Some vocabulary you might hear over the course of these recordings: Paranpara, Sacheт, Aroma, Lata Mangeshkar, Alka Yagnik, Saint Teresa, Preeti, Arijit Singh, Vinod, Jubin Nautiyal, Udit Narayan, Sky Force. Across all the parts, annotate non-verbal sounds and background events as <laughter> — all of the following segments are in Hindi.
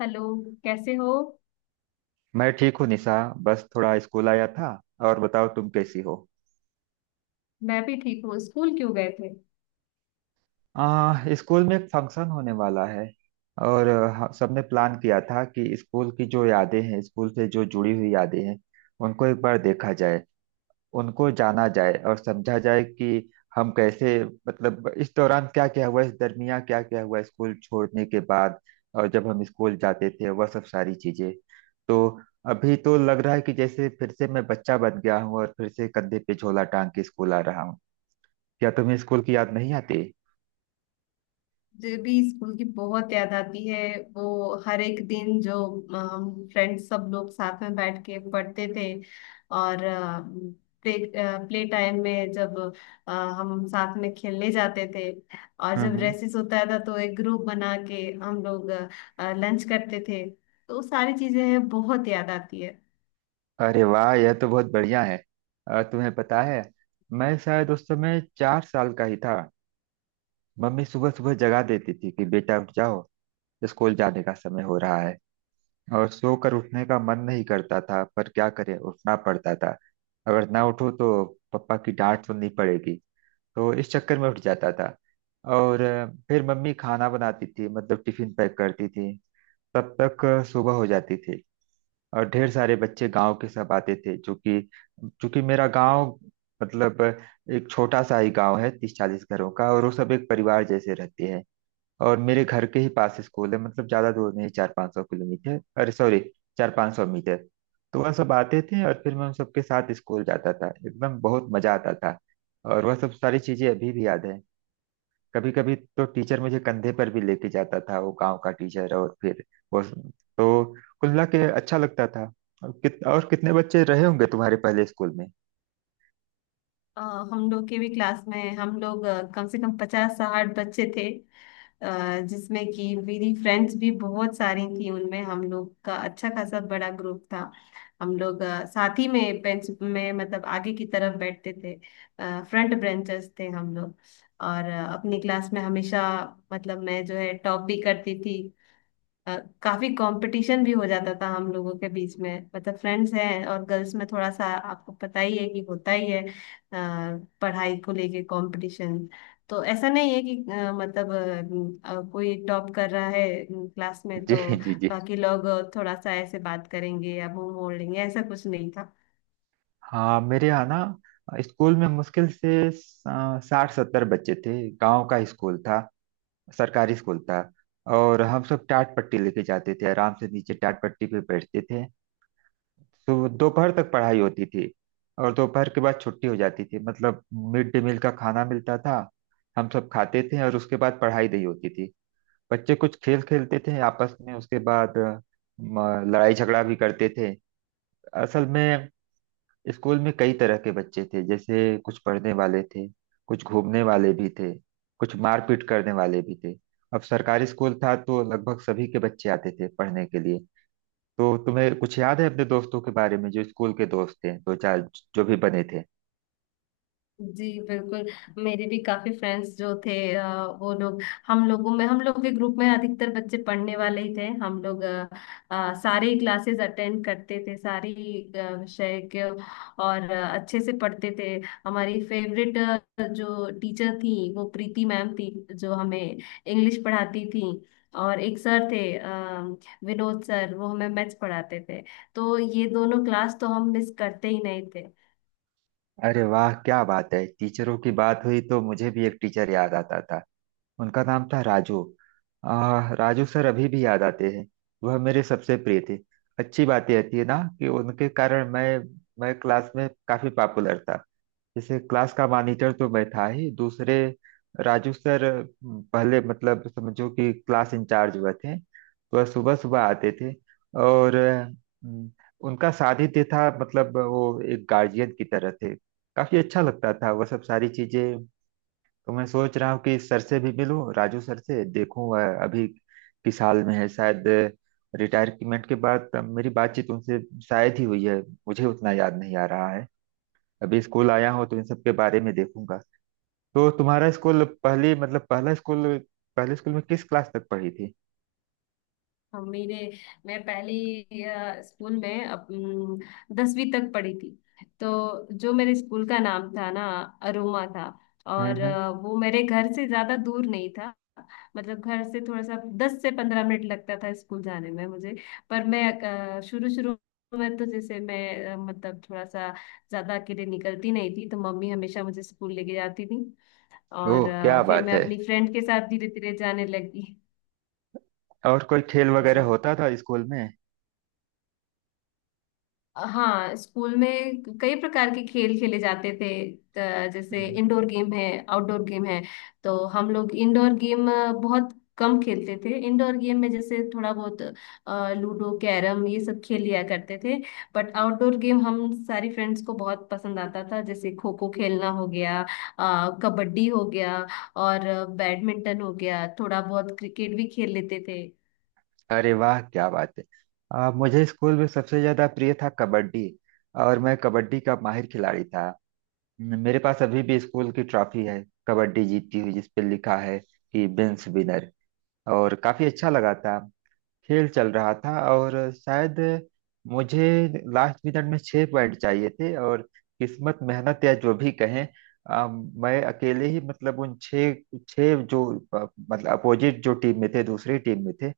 हेलो। कैसे हो? मैं ठीक हूँ निशा। बस थोड़ा स्कूल आया था। और बताओ तुम कैसी हो। मैं भी ठीक हूँ। स्कूल क्यों गए थे? स्कूल में एक फंक्शन होने वाला है। और सबने प्लान किया था कि स्कूल की जो यादें हैं स्कूल से जो जुड़ी हुई यादें हैं उनको एक बार देखा जाए, उनको जाना जाए और समझा जाए कि हम कैसे, मतलब इस दौरान क्या क्या हुआ, इस दरमियान क्या क्या हुआ स्कूल छोड़ने के बाद। और जब हम स्कूल जाते थे वह सब सारी चीजें। तो अभी तो लग रहा है कि जैसे फिर से मैं बच्चा बन गया हूँ और फिर से कंधे पे झोला टांग के स्कूल आ रहा हूँ। क्या तुम्हें स्कूल की याद नहीं आती? मुझे भी स्कूल की बहुत याद आती है। वो हर एक दिन जो हम फ्रेंड्स सब लोग साथ में बैठ के पढ़ते थे और प्ले प्ले टाइम में जब अ, हम साथ में खेलने जाते थे। और जब हम्म। रेसिस होता था तो एक ग्रुप बना के हम लोग लंच करते थे, तो वो सारी चीजें हैं, बहुत याद आती है। अरे वाह, यह तो बहुत बढ़िया है। तुम्हें पता है मैं शायद उस समय 4 साल का ही था। मम्मी सुबह सुबह जगा देती थी कि बेटा उठ जाओ, स्कूल जाने का समय हो रहा है। और सोकर उठने का मन नहीं करता था पर क्या करें, उठना पड़ता था। अगर ना उठो तो पापा की डांट सुननी पड़ेगी। तो इस चक्कर में उठ जाता था। और फिर मम्मी खाना बनाती थी, मतलब टिफिन पैक करती थी। तब तक सुबह हो जाती थी। और ढेर सारे बच्चे गांव के सब आते थे, जो कि चूंकि मेरा गांव, मतलब एक छोटा सा ही गांव है 30-40 घरों का, और वो सब एक परिवार जैसे रहते हैं। और मेरे घर के ही पास स्कूल है, मतलब ज्यादा दूर नहीं, 400-500 किलोमीटर, अरे सॉरी, 400-500 मीटर। तो वह सब आते थे और फिर मैं उन सबके साथ स्कूल जाता था, एकदम बहुत मजा आता था। और वह सब सारी चीजें अभी भी याद है। कभी कभी तो टीचर मुझे कंधे पर भी लेके जाता था, वो गांव का टीचर। और फिर वो, तो कुल मिला के अच्छा लगता था। और कितने बच्चे रहे होंगे तुम्हारे पहले स्कूल में? अ, हम लोग के भी क्लास में हम लोग कम से कम 50 60 बच्चे थे। अ, जिसमें कि मेरी फ्रेंड्स भी बहुत सारी थी, उनमें हम लोग का अच्छा खासा बड़ा ग्रुप था। हम लोग साथ ही में बेंच में मतलब आगे की तरफ बैठते थे। फ्रंट ब्रेंचर्स थे हम लोग। और अपनी क्लास में हमेशा मतलब मैं जो है टॉप भी करती थी। अ, काफी कंपटीशन भी हो जाता था हम लोगों के बीच में, मतलब फ्रेंड्स हैं और गर्ल्स में थोड़ा सा आपको पता ही है कि होता ही है पढ़ाई को लेके कंपटीशन। तो ऐसा नहीं है कि कोई टॉप कर रहा है क्लास <laughs> में जी। तो जी जी। बाकी लोग थोड़ा सा ऐसे बात करेंगे या मुंह मोड़ लेंगे, ऐसा कुछ नहीं था। हाँ, मेरे यहाँ ना स्कूल में मुश्किल से 60-70 बच्चे थे, गांव का स्कूल था, सरकारी स्कूल था। और हम सब टाट पट्टी लेके जाते थे, आराम से नीचे टाट पट्टी पे बैठते थे। तो दोपहर तक पढ़ाई होती थी, और दोपहर के बाद छुट्टी हो जाती थी। मतलब मिड डे मील का खाना मिलता था, हम सब खाते थे, और उसके बाद पढ़ाई नहीं होती थी। बच्चे कुछ खेल खेलते थे आपस में, उसके बाद लड़ाई झगड़ा भी करते थे असल में। स्कूल में कई तरह के बच्चे थे, जैसे कुछ पढ़ने वाले थे, कुछ घूमने वाले भी थे, कुछ मारपीट करने वाले भी थे। अब सरकारी स्कूल था तो लगभग सभी के बच्चे आते थे पढ़ने के लिए। तो तुम्हें कुछ याद है अपने दोस्तों के बारे में, जो स्कूल के दोस्त थे, दो चार जो भी बने थे? जी बिल्कुल। मेरे भी काफी फ्रेंड्स जो थे वो लोग, हम लोग के ग्रुप में अधिकतर बच्चे पढ़ने वाले ही थे। हम लोग सारे क्लासेस अटेंड करते थे, सारी विषय के। और अच्छे से पढ़ते थे। हमारी फेवरेट जो टीचर थी वो प्रीति मैम थी, जो हमें इंग्लिश पढ़ाती थी। और एक सर थे विनोद सर, वो हमें मैथ्स पढ़ाते थे। तो ये दोनों क्लास तो हम मिस करते ही नहीं थे। अरे वाह, क्या बात है, टीचरों की बात हुई तो मुझे भी एक टीचर याद आता था। उनका नाम था राजू। राजू सर अभी भी याद आते हैं। वह मेरे सबसे प्रिय थे। अच्छी बात यह थी ना कि उनके कारण मैं क्लास में काफी पॉपुलर था। जैसे क्लास का मॉनिटर तो मैं था ही, दूसरे राजू सर पहले, मतलब समझो कि क्लास इंचार्ज हुए थे। वह सुबह सुबह आते थे। और उनका सानिध्य था, मतलब वो एक गार्जियन की तरह थे। काफी अच्छा लगता था वह सब सारी चीजें। तो मैं सोच रहा हूँ कि सर से भी मिलूं, राजू सर से, देखूं वह अभी किस हाल में है। शायद रिटायरमेंट के बाद मेरी बातचीत उनसे शायद ही हुई है, मुझे उतना याद नहीं आ रहा है। अभी स्कूल आया हूं तो इन सब के बारे में देखूंगा। तो तुम्हारा स्कूल पहली, मतलब पहला स्कूल, पहले स्कूल में किस क्लास तक पढ़ी थी? हम मेरे मैं पहली स्कूल में 10वीं तक पढ़ी थी। तो जो मेरे स्कूल का नाम था ना, अरोमा था। हम्म और हम्म। वो मेरे घर से ज्यादा दूर नहीं था। मतलब घर से थोड़ा सा 10 से 15 मिनट लगता था स्कूल जाने में मुझे। पर मैं शुरू शुरू में तो जैसे मैं मतलब थोड़ा सा ज्यादा अकेले निकलती नहीं थी, तो मम्मी हमेशा मुझे स्कूल लेके जाती थी। ओह, और क्या फिर बात मैं है। अपनी फ्रेंड के साथ धीरे धीरे जाने लगी। और कोई खेल वगैरह जी होता था स्कूल में? हाँ, स्कूल में कई प्रकार के खेल खेले जाते थे। जैसे हम्म। इंडोर गेम है, आउटडोर गेम है। तो हम लोग इंडोर गेम बहुत कम खेलते थे। इंडोर गेम में जैसे थोड़ा बहुत लूडो, कैरम ये सब खेल लिया करते थे। बट आउटडोर गेम हम सारी फ्रेंड्स को बहुत पसंद आता था, जैसे खो खो खेलना हो गया, कबड्डी हो गया, और बैडमिंटन हो गया, थोड़ा बहुत क्रिकेट भी खेल लेते थे। अरे वाह, क्या बात है। मुझे स्कूल में सबसे ज्यादा प्रिय था कबड्डी, और मैं कबड्डी का माहिर खिलाड़ी था। मेरे पास अभी भी स्कूल की ट्रॉफी है कबड्डी जीती हुई, जिस पे लिखा है कि बेंस विनर। और काफी अच्छा लगा था। खेल चल रहा था और शायद मुझे लास्ट मिनट में 6 पॉइंट चाहिए थे। और किस्मत, मेहनत, या जो भी कहें, मैं अकेले ही, मतलब उन छह, छह जो मतलब अपोजिट जो टीम में थे, दूसरी टीम में थे,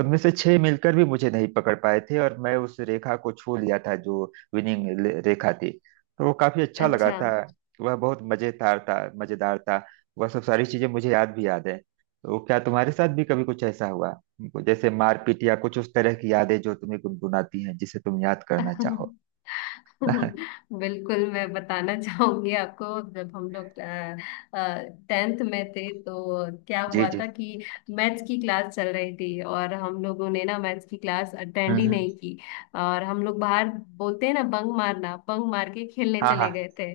उनमें से छह मिलकर भी मुझे नहीं पकड़ पाए थे, और मैं उस रेखा को छू लिया था जो विनिंग रेखा थी। तो वो काफी अच्छा लगा अच्छा। था। वह बहुत मजेदार था, मजेदार था। वह सब सारी चीजें मुझे याद, भी याद है। तो क्या तुम्हारे साथ भी कभी कुछ ऐसा हुआ, जैसे मारपीट या कुछ उस तरह की यादें जो तुम्हें गुनगुनाती हैं, जिसे तुम याद करना चाहो? <laughs> <laughs> बिल्कुल, मैं बताना चाहूंगी आपको। जब हम लोग टेंथ में थे, तो क्या जी हुआ जी। था कि मैथ्स की क्लास चल रही थी, और हम लोगों ने ना मैथ्स की क्लास अटेंड हम्म ही हम्म। नहीं की। और हम लोग बाहर, बोलते हैं ना बंक मारना, बंक मार के खेलने हाँ हाँ। चले गए थे।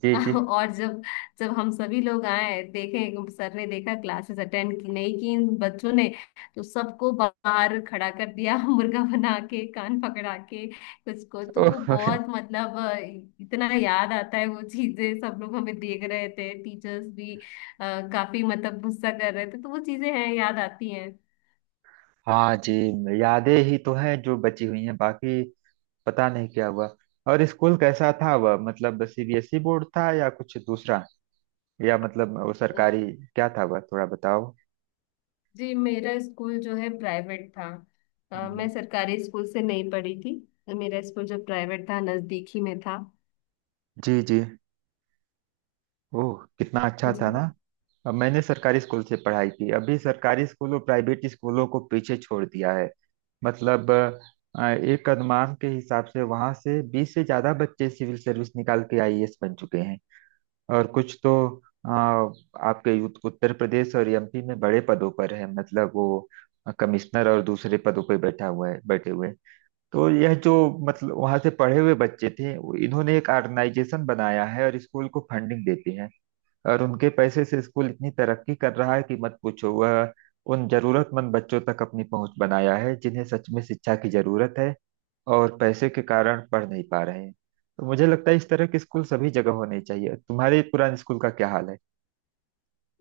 जी जी। <laughs> और जब जब हम सभी लोग आए, देखे, सर ने देखा क्लासेस अटेंड की नहीं की इन बच्चों ने, तो सबको बाहर खड़ा कर दिया। <laughs> मुर्गा बना के, कान पकड़ा के कुछ को, तो वो ओह। बहुत <laughs> मतलब इतना याद आता है वो चीजें, सब लोग हमें देख रहे थे, टीचर्स भी काफी मतलब गुस्सा कर रहे थे, तो वो चीजें हैं, याद आती हैं। हाँ जी। यादें ही तो हैं जो बची हुई हैं, बाकी पता नहीं क्या हुआ। और स्कूल कैसा था वह, मतलब सीबीएसई बोर्ड था या कुछ दूसरा, या मतलब वो सरकारी, क्या था वह, थोड़ा बताओ? जी, मेरा स्कूल जो है प्राइवेट था। हम्म। मैं सरकारी स्कूल से नहीं पढ़ी थी। मेरा स्कूल जो प्राइवेट था नजदीक ही में था। जी जी। ओह, कितना अच्छा जी था ना। अब मैंने सरकारी स्कूल से पढ़ाई की, अभी सरकारी स्कूल और प्राइवेट स्कूलों को पीछे छोड़ दिया है। मतलब एक अनुमान के हिसाब से वहां से 20 से ज्यादा बच्चे सिविल सर्विस निकाल के आईएएस बन चुके हैं। और कुछ तो आ, आपके उत्तर प्रदेश और एमपी में बड़े पदों पर है, मतलब वो कमिश्नर और दूसरे पदों पर बैठा हुआ है, बैठे हुए हैं। तो यह जो, मतलब वहां से पढ़े हुए बच्चे थे इन्होंने एक ऑर्गेनाइजेशन बनाया है और स्कूल को फंडिंग देते हैं, और उनके पैसे से स्कूल इतनी तरक्की कर रहा है कि मत पूछो। वह उन जरूरतमंद बच्चों तक अपनी पहुंच बनाया है जिन्हें सच में शिक्षा की जरूरत है और पैसे के कारण पढ़ नहीं पा रहे हैं। तो मुझे लगता है इस तरह के स्कूल सभी जगह होने चाहिए। तुम्हारे पुराने स्कूल का क्या हाल है,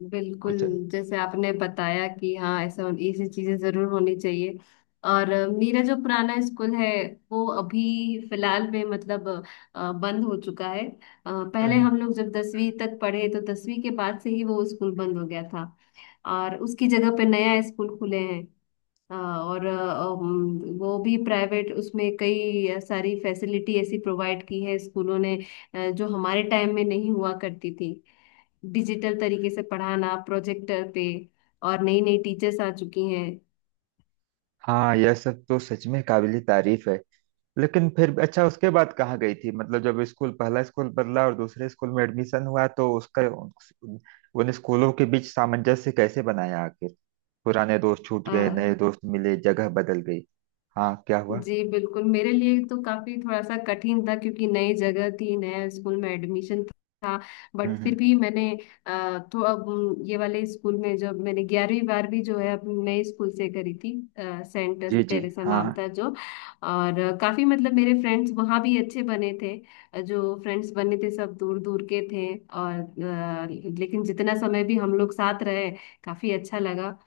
बिल्कुल। कुछ है? जैसे आपने बताया कि हाँ, ऐसा ऐसी चीजें जरूर होनी चाहिए। और मेरा जो पुराना स्कूल है वो अभी फिलहाल में मतलब बंद हो चुका है। पहले हम्म। हम लोग जब 10वीं तक पढ़े, तो 10वीं के बाद से ही वो स्कूल बंद हो गया था। और उसकी जगह पे नया स्कूल खुले हैं। वो भी प्राइवेट, उसमें कई सारी फैसिलिटी ऐसी प्रोवाइड की है स्कूलों ने जो हमारे टाइम में नहीं हुआ करती थी। डिजिटल तरीके से पढ़ाना प्रोजेक्टर पे, और नई नई टीचर्स आ चुकी हाँ, यह सब तो सच में काबिल तारीफ है। लेकिन फिर अच्छा, उसके बाद कहाँ गई थी, मतलब जब स्कूल, पहला स्कूल बदला और दूसरे स्कूल में एडमिशन हुआ, तो उसका उन स्कूलों के बीच सामंजस्य कैसे बनाया आखिर? पुराने दोस्त छूट गए, हैं। नए दोस्त मिले, जगह बदल गई। हाँ, क्या हुआ? जी बिल्कुल, मेरे लिए तो काफी थोड़ा सा कठिन था क्योंकि नई जगह थी, नया स्कूल में एडमिशन था। हम्म बट फिर हम्म, भी मैंने तो अब ये वाले स्कूल में जब मैंने 11वीं 12वीं जो है अपने नए स्कूल से करी थी। सेंट जी जी। टेरेसा हाँ नाम था जो, और काफी मतलब मेरे फ्रेंड्स वहाँ भी अच्छे बने थे। जो फ्रेंड्स बने थे सब दूर दूर के थे। और लेकिन जितना समय भी हम लोग साथ रहे, काफी अच्छा लगा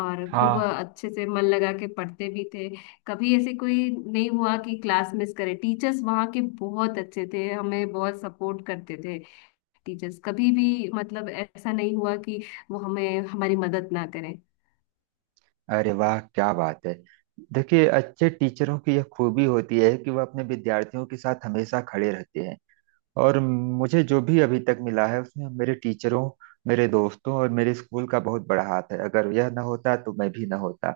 और खूब हाँ। अच्छे से मन लगा के पढ़ते भी थे। कभी ऐसे कोई नहीं हुआ कि क्लास मिस करे, टीचर्स वहाँ के बहुत अच्छे थे, हमें बहुत सपोर्ट करते थे। टीचर्स कभी भी मतलब ऐसा नहीं हुआ कि वो हमें, हमारी मदद ना करें। अरे वाह, क्या बात है। देखिए, अच्छे टीचरों की यह खूबी होती है कि वह अपने विद्यार्थियों के साथ हमेशा खड़े रहते हैं। और मुझे जो भी अभी तक मिला है उसमें मेरे टीचरों, मेरे दोस्तों और मेरे स्कूल का बहुत बड़ा हाथ है। अगर यह ना होता तो मैं भी ना होता,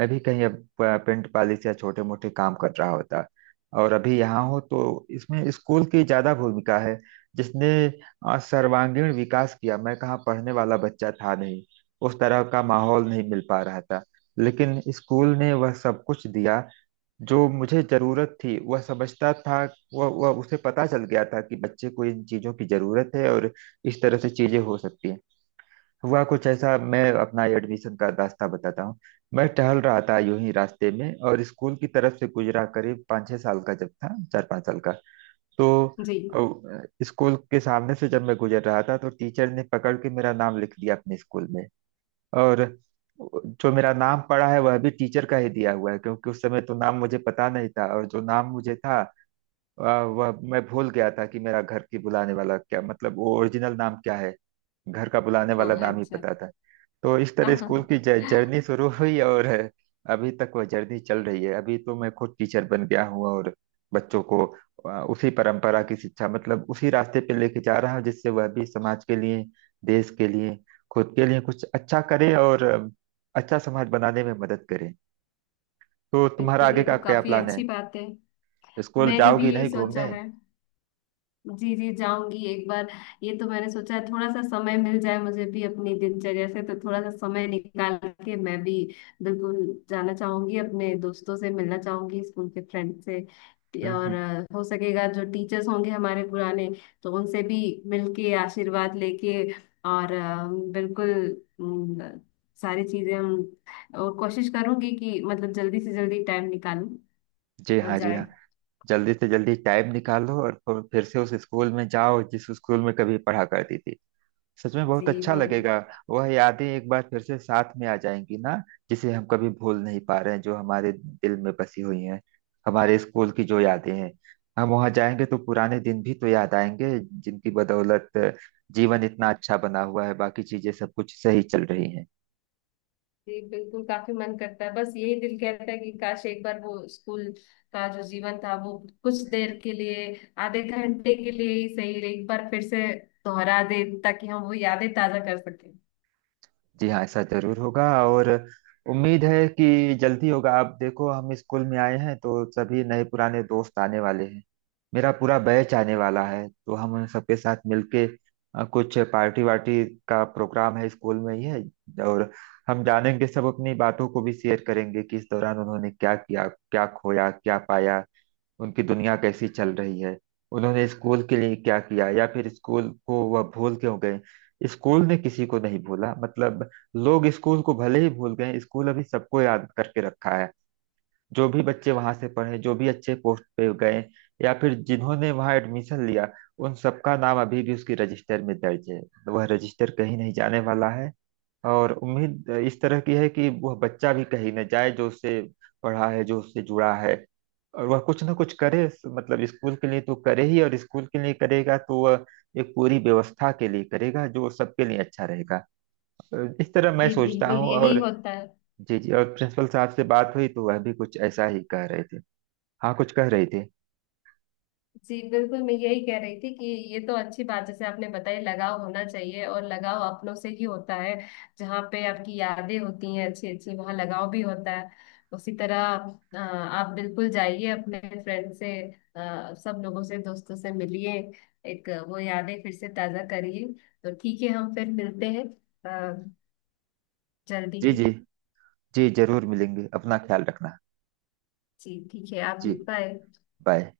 मैं भी कहीं अब पेंट पॉलिश या छोटे मोटे काम कर रहा होता। और अभी यहाँ हो तो इसमें स्कूल की ज्यादा भूमिका है, जिसने सर्वांगीण विकास किया। मैं कहाँ पढ़ने वाला बच्चा था, नहीं उस तरह का माहौल नहीं मिल पा रहा था। लेकिन स्कूल ने वह सब कुछ दिया जो मुझे जरूरत थी, वह समझता था, वह उसे पता चल गया था कि बच्चे को इन चीजों की जरूरत है, और इस तरह से चीजें हो सकती हैं। हुआ कुछ ऐसा, मैं अपना एडमिशन का रास्ता बताता हूँ। मैं टहल रहा था यूं ही रास्ते में और स्कूल की तरफ से गुजरा, करीब 5-6 साल का जब था, 4-5 साल का। तो जी स्कूल के सामने से जब मैं गुजर रहा था तो टीचर ने पकड़ के मेरा नाम लिख दिया अपने स्कूल में। और जो मेरा नाम पड़ा है वह भी टीचर का ही दिया हुआ है, क्योंकि उस समय तो नाम मुझे पता नहीं था, और जो नाम मुझे था वह मैं भूल गया था, कि मेरा घर की बुलाने वाला क्या, मतलब वो ओरिजिनल नाम क्या है। घर का बुलाने हाँ, वाला नाम ही अच्छा। पता था। तो इस तरह स्कूल की जर्नी <laughs> शुरू हुई, और अभी तक वह जर्नी चल रही है। अभी तो मैं खुद टीचर बन गया हूँ और बच्चों को उसी परंपरा की शिक्षा, मतलब उसी रास्ते पे लेके जा रहा हूँ, जिससे वह भी समाज के लिए, देश के लिए, खुद के लिए कुछ अच्छा करे, और अच्छा समाज बनाने में मदद करे। तो तुम्हारा बिल्कुल, आगे ये का तो क्या काफी प्लान है, अच्छी बात है, स्कूल मैंने भी जाओगी यही नहीं सोचा घूमने? है। जी जी, जाऊंगी एक बार। ये तो मैंने सोचा है, थोड़ा सा समय मिल जाए मुझे भी अपनी दिनचर्या से, तो थोड़ा सा समय निकाल के मैं भी बिल्कुल जाना चाहूंगी, अपने दोस्तों से मिलना चाहूंगी स्कूल के फ्रेंड से। हम्म और हम्म। हो सकेगा जो टीचर्स होंगे हमारे पुराने, तो उनसे भी मिलके आशीर्वाद लेके, और बिल्कुल अम, सारी चीजें हम। और कोशिश करूंगी कि मतलब जल्दी से जल्दी टाइम निकालूं जी और हाँ, जी जाए। हाँ। जल्दी से जल्दी टाइम निकालो और फिर से उस स्कूल में जाओ जिस स्कूल में कभी पढ़ा करती थी। सच में बहुत जी अच्छा वो, लगेगा। वह यादें एक बार फिर से साथ में आ जाएंगी ना, जिसे हम कभी भूल नहीं पा रहे हैं, जो हमारे दिल में बसी हुई हैं, हमारे स्कूल की जो यादें हैं। हम वहां जाएंगे तो पुराने दिन भी तो याद आएंगे, जिनकी बदौलत जीवन इतना अच्छा बना हुआ है, बाकी चीजें सब कुछ सही चल रही हैं। जी बिल्कुल, काफी मन करता है। बस यही दिल कहता है कि काश एक बार वो स्कूल का जो जीवन था वो कुछ देर के लिए, आधे घंटे के लिए ही सही, एक बार फिर से दोहरा दे ताकि हम वो यादें ताजा कर सकें। जी हाँ, ऐसा जरूर होगा। और उम्मीद है कि जल्दी होगा। आप देखो, हम स्कूल में आए हैं तो सभी नए पुराने दोस्त आने वाले हैं, मेरा पूरा बैच आने वाला है। तो हम उन सबके साथ मिलके कुछ पार्टी वार्टी का प्रोग्राम है, स्कूल में ही है। और हम जानेंगे सब, अपनी बातों को भी शेयर करेंगे कि इस दौरान उन्होंने क्या किया, क्या खोया क्या पाया, उनकी दुनिया कैसी चल रही है, उन्होंने स्कूल के लिए क्या किया, या फिर स्कूल को वह भूल क्यों गए। स्कूल ने किसी को नहीं भूला, मतलब लोग स्कूल को भले ही भूल गए, स्कूल अभी सबको याद करके रखा है। जो भी बच्चे वहां से पढ़े, जो भी अच्छे पोस्ट पे गए, या फिर जिन्होंने वहां एडमिशन लिया, उन सबका नाम अभी भी उसकी रजिस्टर में दर्ज है। वह रजिस्टर कहीं नहीं जाने वाला है। और उम्मीद इस तरह की है कि वह बच्चा भी कहीं न जाए जो उससे पढ़ा है, जो उससे जुड़ा है, और वह कुछ ना कुछ करे, मतलब स्कूल के लिए तो करे ही, और स्कूल के लिए करेगा तो वह एक पूरी व्यवस्था के लिए करेगा जो सबके लिए अच्छा रहेगा। इस तरह मैं जी सोचता बिल्कुल, हूँ, यही और होता है। जी जी, और प्रिंसिपल साहब से बात हुई तो वह भी कुछ ऐसा ही कह रहे थे। हाँ, कुछ कह रहे थे। जी बिल्कुल, मैं यही कह रही थी कि ये तो अच्छी बात जैसे आपने बताई, लगाव होना चाहिए और लगाव अपनों से ही होता है। जहाँ पे आपकी यादें होती हैं अच्छी अच्छी, वहाँ लगाव भी होता है। उसी तरह आप बिल्कुल जाइए, अपने फ्रेंड से, सब लोगों से, दोस्तों से मिलिए। एक वो यादें फिर से ताजा करिए। तो ठीक है, हम फिर मिलते हैं अ, जल्दी जी ही। जी। जी जरूर मिलेंगे, अपना ख्याल रखना। जी ठीक है, आप जी। भी। बाय। बाय।